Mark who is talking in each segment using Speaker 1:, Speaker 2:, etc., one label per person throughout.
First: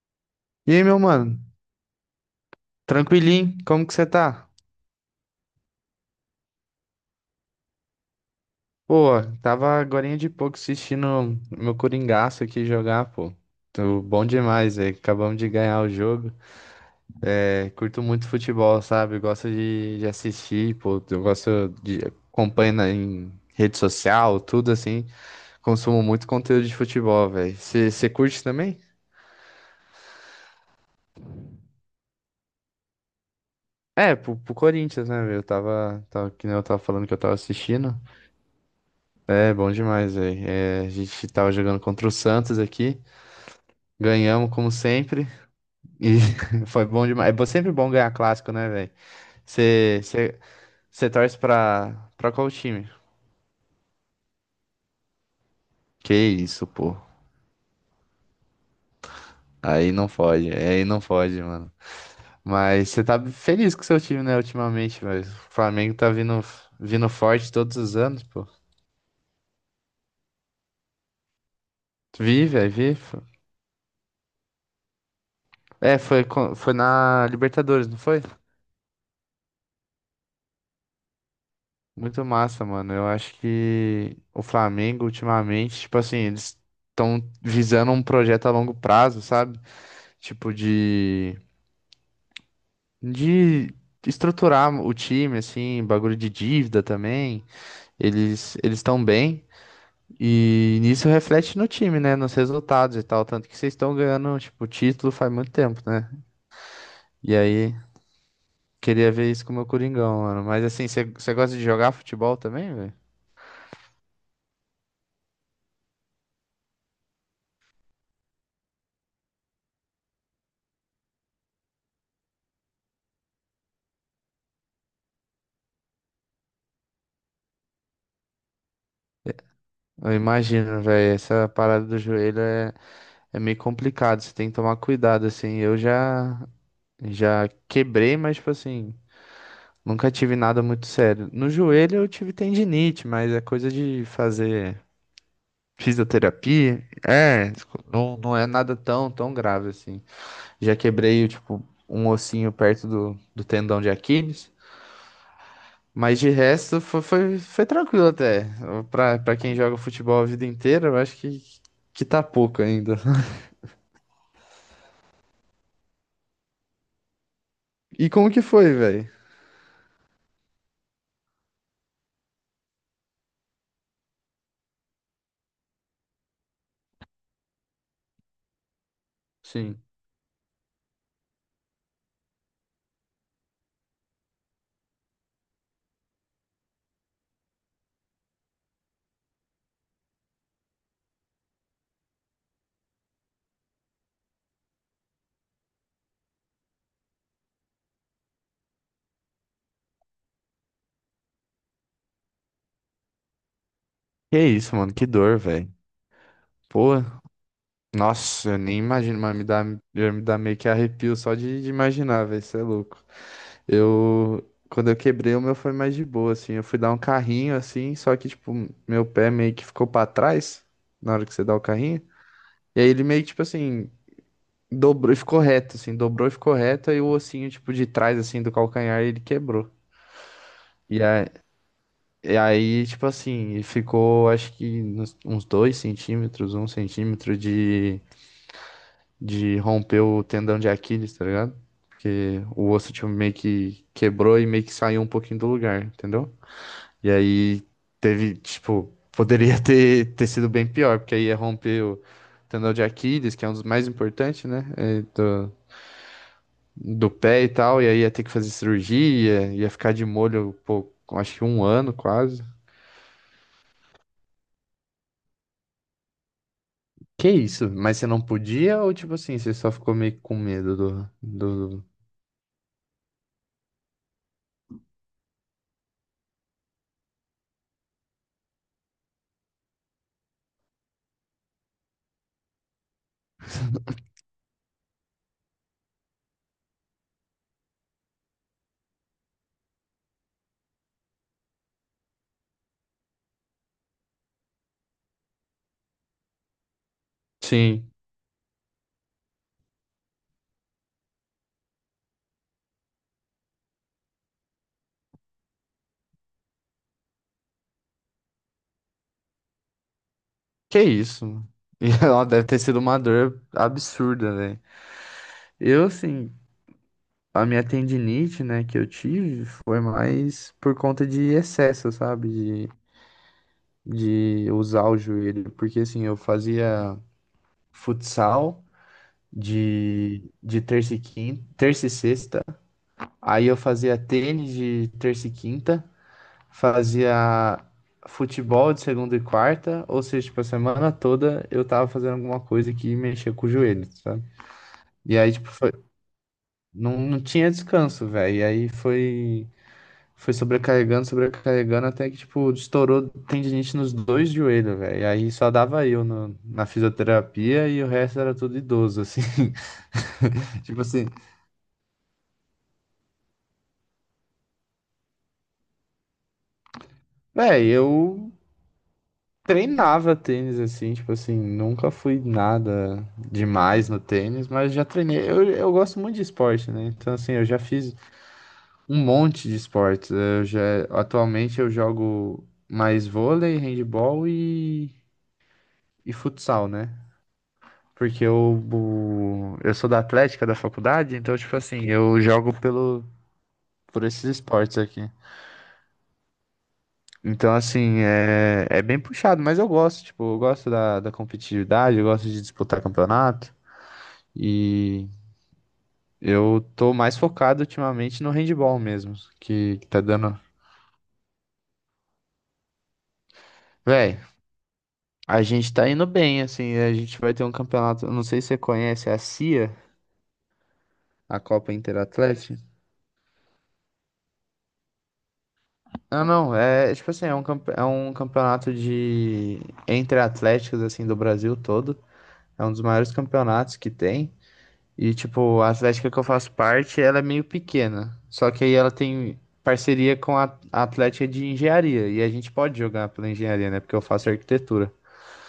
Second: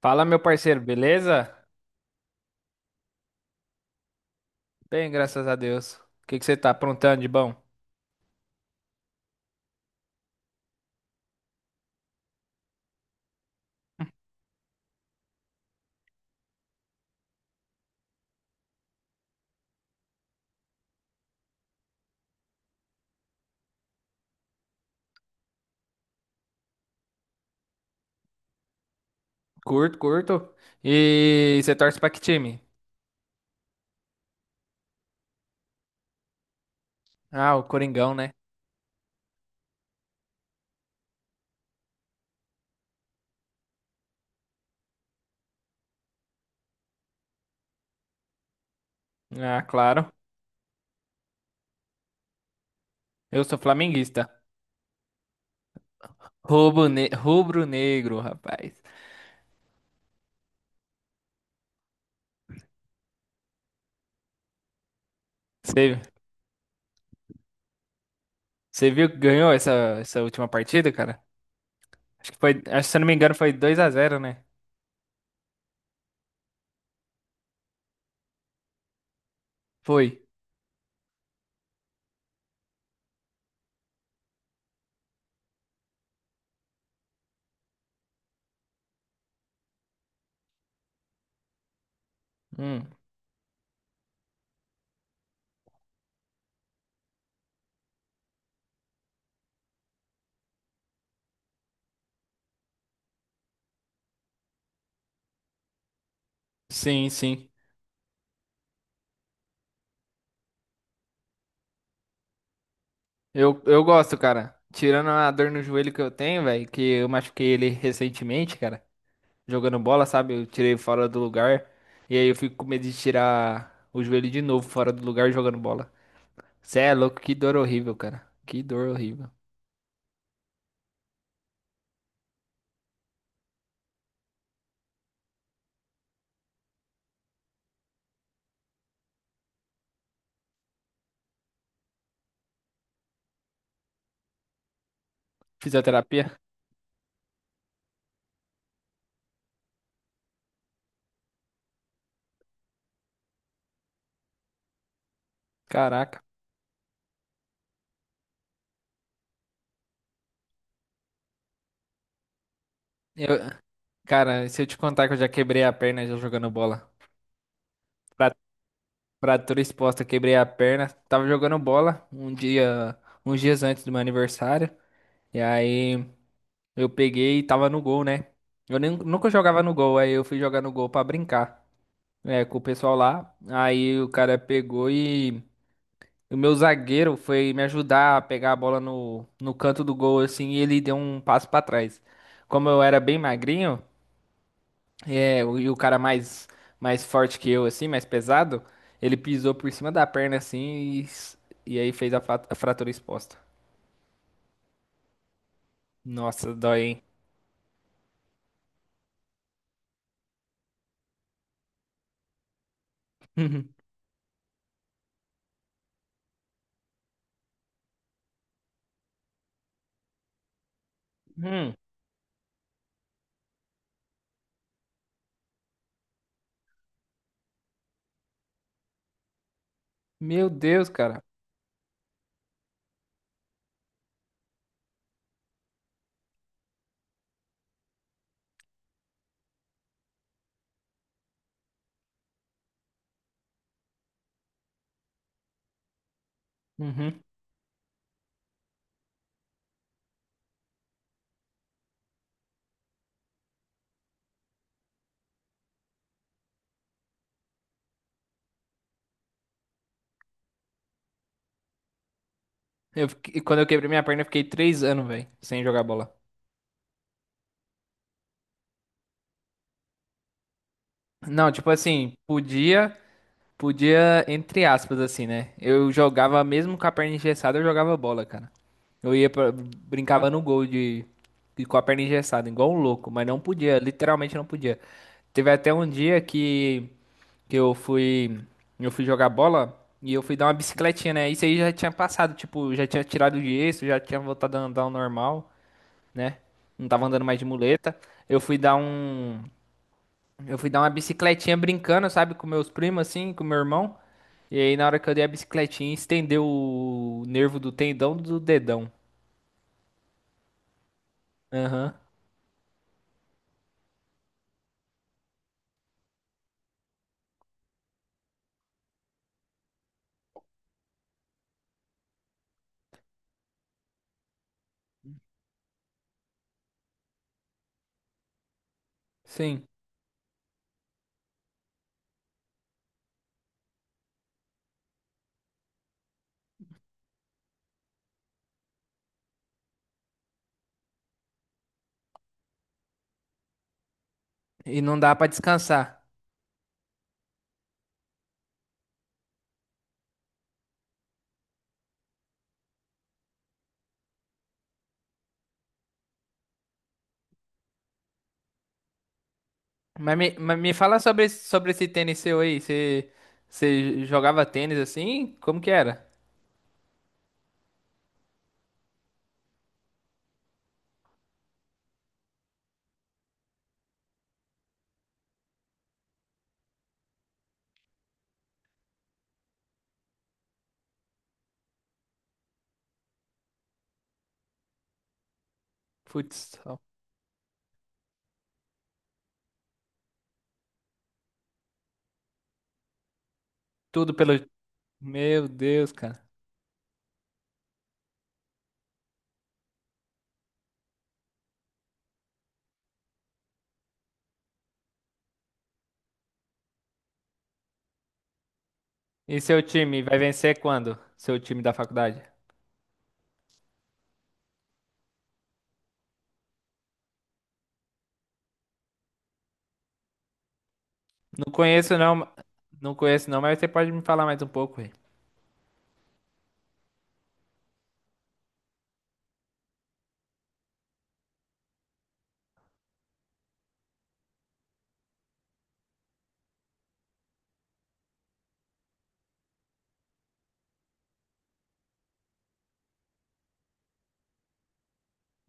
Speaker 1: Fala, meu
Speaker 2: E
Speaker 1: parceiro,
Speaker 2: aí, meu mano?
Speaker 1: beleza?
Speaker 2: Tranquilinho? Como que você tá?
Speaker 1: Bem, graças a Deus. O que que você tá aprontando de bom?
Speaker 2: Pô, tava agorinha de pouco assistindo meu Coringaço aqui jogar, pô. Tô bom demais, velho. Acabamos de ganhar o jogo. É, curto muito futebol, sabe? Gosto de assistir, pô. Eu gosto de acompanho em rede social, tudo assim. Consumo muito conteúdo de futebol, velho. Você curte também?
Speaker 1: Curto, curto. E você torce pra que time?
Speaker 2: É, pro Corinthians, né, velho? Eu tava, que nem eu tava falando que eu tava
Speaker 1: Ah, o
Speaker 2: assistindo.
Speaker 1: Coringão, né?
Speaker 2: É, bom demais, velho. É, a gente tava jogando contra o Santos aqui. Ganhamos como sempre e foi bom demais. É sempre bom ganhar clássico, né, velho?
Speaker 1: Ah,
Speaker 2: Você
Speaker 1: claro.
Speaker 2: torce pra qual time?
Speaker 1: Eu sou flamenguista.
Speaker 2: Que isso,
Speaker 1: Rubro,
Speaker 2: pô.
Speaker 1: ne- rubro negro, rapaz.
Speaker 2: Aí não pode, mano. Mas você tá feliz com o seu time, né, ultimamente, velho? O Flamengo
Speaker 1: Você
Speaker 2: tá vindo forte todos os anos, pô.
Speaker 1: você viu que ganhou essa última partida, cara? Acho que
Speaker 2: Vi,
Speaker 1: foi,
Speaker 2: velho,
Speaker 1: acho que,
Speaker 2: vi.
Speaker 1: se eu não me engano, foi 2-0, né?
Speaker 2: É, foi, foi na Libertadores, não foi?
Speaker 1: Foi.
Speaker 2: Muito massa, mano. Eu acho que o Flamengo, ultimamente, tipo assim, eles estão visando um projeto a longo prazo, sabe? Tipo de,
Speaker 1: Hum,
Speaker 2: de estruturar o time, assim, bagulho de dívida também. Eles estão bem e nisso reflete no time, né? Nos resultados e tal. Tanto que vocês estão ganhando, tipo, título faz muito tempo, né?
Speaker 1: sim,
Speaker 2: E
Speaker 1: sim.
Speaker 2: aí, queria ver isso com o meu Coringão, mano. Mas assim, você gosta de jogar futebol também, velho?
Speaker 1: Eu gosto, cara. Tirando a dor no joelho que eu tenho, velho, que eu machuquei ele recentemente, cara. Jogando bola, sabe? Eu tirei fora do lugar. E aí eu fico com medo de tirar o joelho de novo fora do lugar jogando bola. Cê é louco, que dor horrível, cara. Que dor horrível.
Speaker 2: Eu imagino, velho, essa parada do joelho é, é meio complicado, você tem que tomar cuidado, assim. Eu já quebrei, mas, tipo assim, nunca tive nada muito sério. No joelho eu tive tendinite, mas é coisa de fazer
Speaker 1: Fisioterapia?
Speaker 2: fisioterapia. É, tipo, não é nada tão grave assim. Já quebrei, tipo, um ossinho perto do tendão de Aquiles. Mas
Speaker 1: Caraca.
Speaker 2: de resto foi, foi, foi tranquilo até. Pra quem joga futebol a vida inteira, eu acho que tá pouco ainda.
Speaker 1: Eu, cara, se eu te contar que eu já quebrei a perna já jogando bola.
Speaker 2: E como
Speaker 1: Fra-
Speaker 2: que foi, velho?
Speaker 1: Fratura exposta, quebrei a perna. Tava jogando bola um dia, uns dias antes do meu aniversário. E aí eu peguei e tava no gol, né? Eu nunca jogava no
Speaker 2: Sim.
Speaker 1: gol, aí eu fui jogar no gol pra brincar. É, com o pessoal lá. Aí o cara pegou e o meu zagueiro foi me ajudar a pegar a bola no canto do gol, assim, e ele deu um passo pra trás. Como eu era bem magrinho, é, e o cara mais, mais forte que eu, assim, mais pesado, ele pisou por cima da perna, assim, e aí fez a fratura exposta.
Speaker 2: Que isso, mano, que dor, velho.
Speaker 1: Nossa, dói,
Speaker 2: Pô.
Speaker 1: hein?
Speaker 2: Nossa, eu nem imagino, mas me dá, já me dá meio que arrepio só de imaginar, velho, isso é louco.
Speaker 1: Uhum.
Speaker 2: Eu, quando eu quebrei, o meu foi mais de boa, assim, eu fui dar um carrinho, assim, só que, tipo, meu pé meio que ficou pra trás, na hora que você dá o
Speaker 1: Hum,
Speaker 2: carrinho, e aí ele meio que, tipo assim, dobrou e ficou reto, assim, dobrou e ficou reto, aí o ossinho, tipo, de trás, assim, do calcanhar, ele quebrou.
Speaker 1: Meu Deus,
Speaker 2: E
Speaker 1: cara.
Speaker 2: aí, e aí, tipo assim, ficou, acho que uns dois centímetros, um centímetro de romper o tendão de Aquiles, tá ligado? Porque o osso tipo, meio que quebrou e meio que saiu um pouquinho do lugar, entendeu? E
Speaker 1: Uhum.
Speaker 2: aí teve, tipo, poderia ter sido bem pior, porque aí ia romper o tendão de Aquiles, que é um dos mais importantes, né? É, do, do pé e tal, e aí ia ter que fazer cirurgia, ia ficar de molho, pô, acho que um ano quase.
Speaker 1: Quando eu quebrei minha perna, eu fiquei 3 anos, velho, sem jogar bola.
Speaker 2: Que isso? Mas você não podia ou tipo assim, você só ficou meio com medo do,
Speaker 1: Não, tipo
Speaker 2: do...
Speaker 1: assim, podia. Podia, entre aspas, assim, né? Eu jogava, mesmo com a perna engessada, eu jogava bola, cara. Eu ia pra, brincava no gol com a perna engessada, igual um louco, mas não podia, literalmente não podia. Teve até um dia que eu fui jogar bola e eu fui dar uma bicicletinha, né? Isso aí já tinha passado, tipo, já tinha tirado o gesso, já tinha voltado a andar ao normal, né? Não tava andando mais de
Speaker 2: Sim.
Speaker 1: muleta. Eu fui dar um eu fui dar uma bicicletinha brincando, sabe, com meus primos, assim, com meu irmão. E aí, na hora que eu dei a bicicletinha, estendeu o nervo do tendão do dedão.
Speaker 2: Que isso? E
Speaker 1: Aham,
Speaker 2: ela deve ter sido uma dor absurda, né? Eu, assim, a minha tendinite, né, que eu tive foi mais por conta de excesso, sabe? De usar o joelho. Porque, assim, eu fazia futsal
Speaker 1: sim.
Speaker 2: de terça e quinta, terça e sexta. Aí eu fazia tênis de terça e quinta. Fazia futebol de segunda e quarta. Ou seja, tipo, a semana toda eu tava fazendo alguma coisa que mexia com o joelho.
Speaker 1: E não dá
Speaker 2: E
Speaker 1: pra
Speaker 2: aí, tipo, foi...
Speaker 1: descansar.
Speaker 2: não tinha descanso, velho. E aí foi, foi sobrecarregando, sobrecarregando, até que, tipo, estourou tendinite nos dois joelhos, velho. E aí só dava eu na fisioterapia e o resto era tudo idoso, assim.
Speaker 1: Mas me, mas me
Speaker 2: Tipo
Speaker 1: fala
Speaker 2: assim,
Speaker 1: sobre, sobre esse tênis seu aí. Você, você jogava tênis assim? Como que era?
Speaker 2: velho, eu treinava tênis, assim, tipo assim, nunca fui nada demais no tênis, mas já treinei. Eu gosto muito de esporte, né? Então, assim, eu já fiz. Um monte de esportes. É, eu já, atualmente eu jogo mais vôlei, handebol e
Speaker 1: Putz,
Speaker 2: futsal, né? Porque eu sou da Atlética da faculdade, então, tipo assim, eu jogo pelo, por
Speaker 1: tudo
Speaker 2: esses
Speaker 1: pelo.
Speaker 2: esportes aqui.
Speaker 1: Meu Deus, cara.
Speaker 2: Então, assim, é, é bem puxado, mas eu gosto, tipo, eu gosto da competitividade, eu gosto de disputar campeonato. E eu tô mais focado ultimamente no handebol mesmo,
Speaker 1: E seu
Speaker 2: que tá
Speaker 1: time vai
Speaker 2: dando.
Speaker 1: vencer quando? Seu time da faculdade?
Speaker 2: Véi. A gente tá indo bem, assim, a gente vai ter um campeonato, não sei se você conhece é a CIA, a
Speaker 1: Não
Speaker 2: Copa
Speaker 1: conheço não, ma-
Speaker 2: Interatlética.
Speaker 1: não conheço não, mas você pode me falar mais um pouco aí.
Speaker 2: Não, é é tipo assim, é um, é um campeonato de entre atléticos, assim, do Brasil todo. É um dos maiores campeonatos que tem. E, tipo, a Atlética que eu faço parte, ela é meio pequena. Só que aí ela tem parceria com a Atlética de Engenharia. E a gente pode jogar pela engenharia, né? Porque eu faço arquitetura.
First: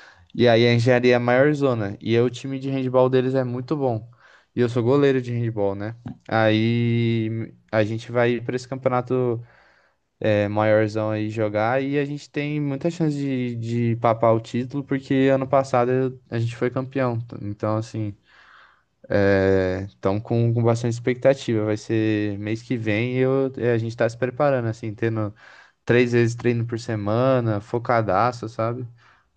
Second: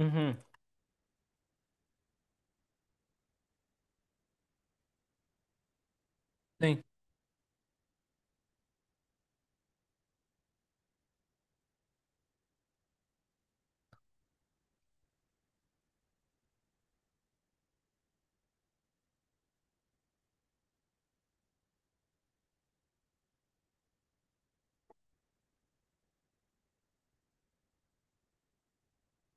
Speaker 1: Uhum,
Speaker 2: E aí a engenharia é a maior zona. E aí o time de handball deles é muito bom. E eu sou goleiro de handball, né?
Speaker 1: sim.
Speaker 2: Aí a gente vai pra esse campeonato é, maiorzão aí jogar e a gente tem muita chance de papar o título, porque ano passado a gente foi campeão. Então, assim, estamos com bastante expectativa. Vai ser mês que vem e eu, é, a gente está se preparando, assim, tendo três vezes treino por semana, focadaço, sabe?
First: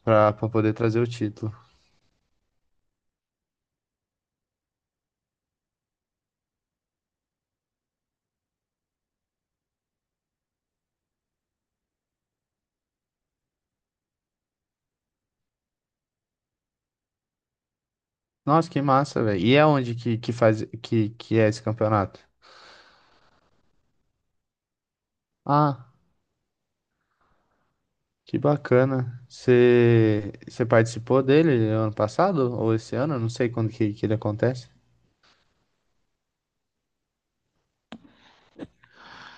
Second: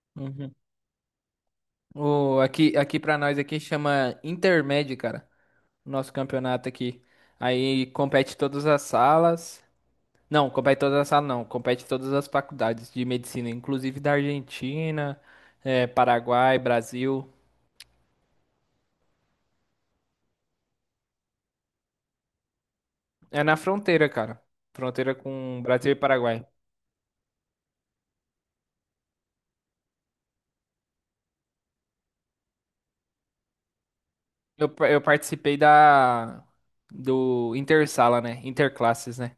Speaker 2: Para poder trazer o título.
Speaker 1: O, aqui para nós aqui chama Intermédio, cara. Nosso campeonato aqui. Aí compete todas as salas. Não, compete todas as salas não, compete todas as faculdades de medicina, inclusive da Argentina, Paraguai, Brasil.
Speaker 2: Nossa, que massa, velho. E é onde que faz que é esse campeonato?
Speaker 1: É na fronteira, cara. Fronteira com Brasil
Speaker 2: Ah,
Speaker 1: e Paraguai.
Speaker 2: que bacana. Você participou dele ano passado ou esse ano? Eu não sei quando que ele
Speaker 1: Eu,
Speaker 2: acontece.
Speaker 1: pa- eu participei da do Intersala, né? Interclasses, né?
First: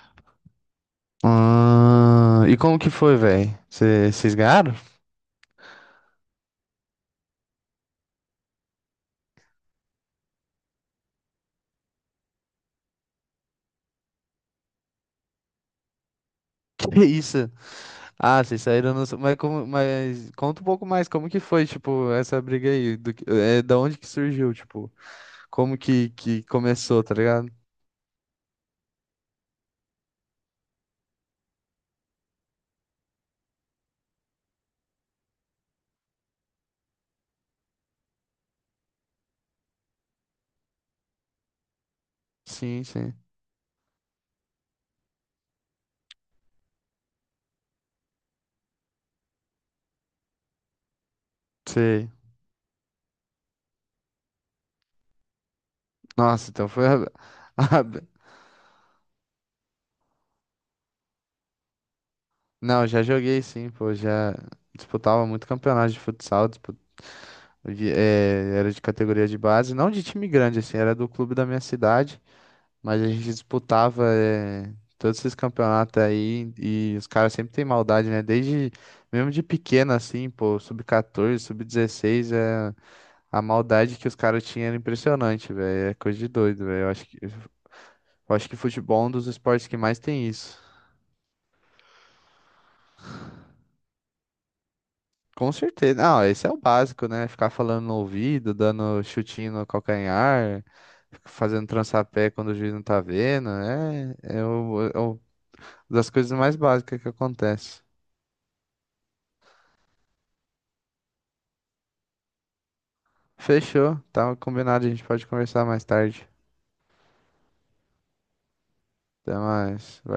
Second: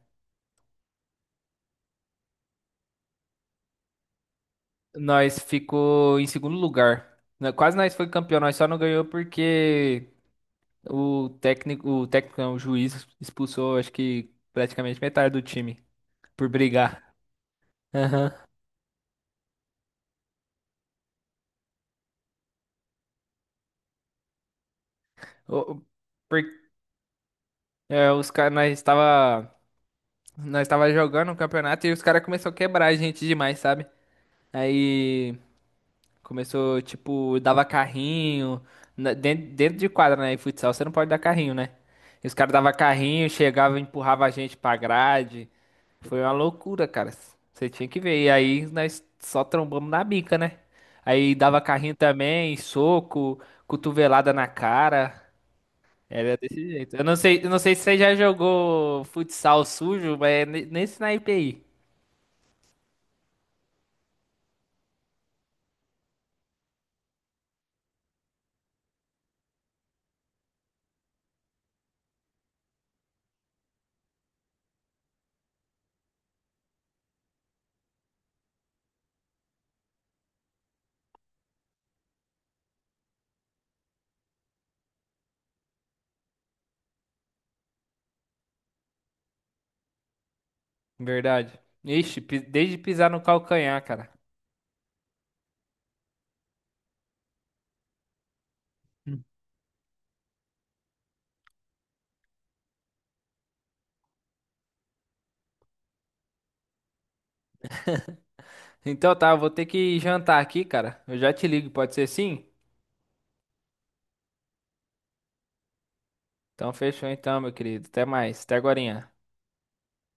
Speaker 2: Ah, e como que foi, velho? Vocês ganharam?
Speaker 1: Nós ficou em segundo lugar. Né, quase nós foi campeão, nós só não ganhou porque o técnico, o técnico, não, o juiz expulsou, acho que praticamente metade do time por
Speaker 2: Que
Speaker 1: brigar.
Speaker 2: isso?
Speaker 1: Aham.
Speaker 2: Ah, vocês saíram no... Mas, como, mas conta um pouco mais, como que foi, tipo, essa briga aí? É, da onde que surgiu, tipo, como
Speaker 1: O-
Speaker 2: que
Speaker 1: por-
Speaker 2: começou, tá ligado?
Speaker 1: os caras, nós estava jogando o campeonato e os caras começaram a quebrar a gente demais, sabe? Aí começou, tipo, dava carrinho, dentro de quadra, né? E futsal você não pode dar carrinho, né? E os caras dava
Speaker 2: Sim, sim.
Speaker 1: carrinho, chegava, e empurrava a gente pra grade. Foi uma loucura, cara. Você tinha que ver. E aí nós só trombamos na bica, né? Aí dava carrinho
Speaker 2: Sei.
Speaker 1: também, soco, cotovelada na cara. Era
Speaker 2: Nossa, então
Speaker 1: desse
Speaker 2: foi
Speaker 1: jeito.
Speaker 2: a,
Speaker 1: Eu não sei se você já jogou futsal sujo, mas é nesse naipe aí.
Speaker 2: não, já joguei sim, pô, já disputava muito campeonato de futsal, era de categoria de base, não de time grande, assim, era do clube da minha cidade, mas a gente disputava todos esses campeonatos aí e os caras sempre têm maldade, né? Desde, mesmo de pequeno, assim, pô, sub-14, sub-16, é, a maldade que os caras tinham era impressionante, velho, é coisa de doido, velho, eu acho que futebol é um dos esportes que mais tem isso.
Speaker 1: Verdade. Ixi, desde pisar no calcanhar, cara.
Speaker 2: Com certeza. Não, esse é o básico, né? Ficar falando no ouvido, dando chutinho no calcanhar, fazendo trançapé quando o juiz não tá vendo. É, é, o, das coisas mais básicas que acontece.
Speaker 1: Então tá, eu vou ter que jantar aqui, cara. Eu já te ligo, pode ser sim?
Speaker 2: Fechou. Tá combinado, a gente pode conversar mais tarde.
Speaker 1: Então fechou então, meu querido. Até mais. Até agorinha.
Speaker 2: Até mais. Valeu.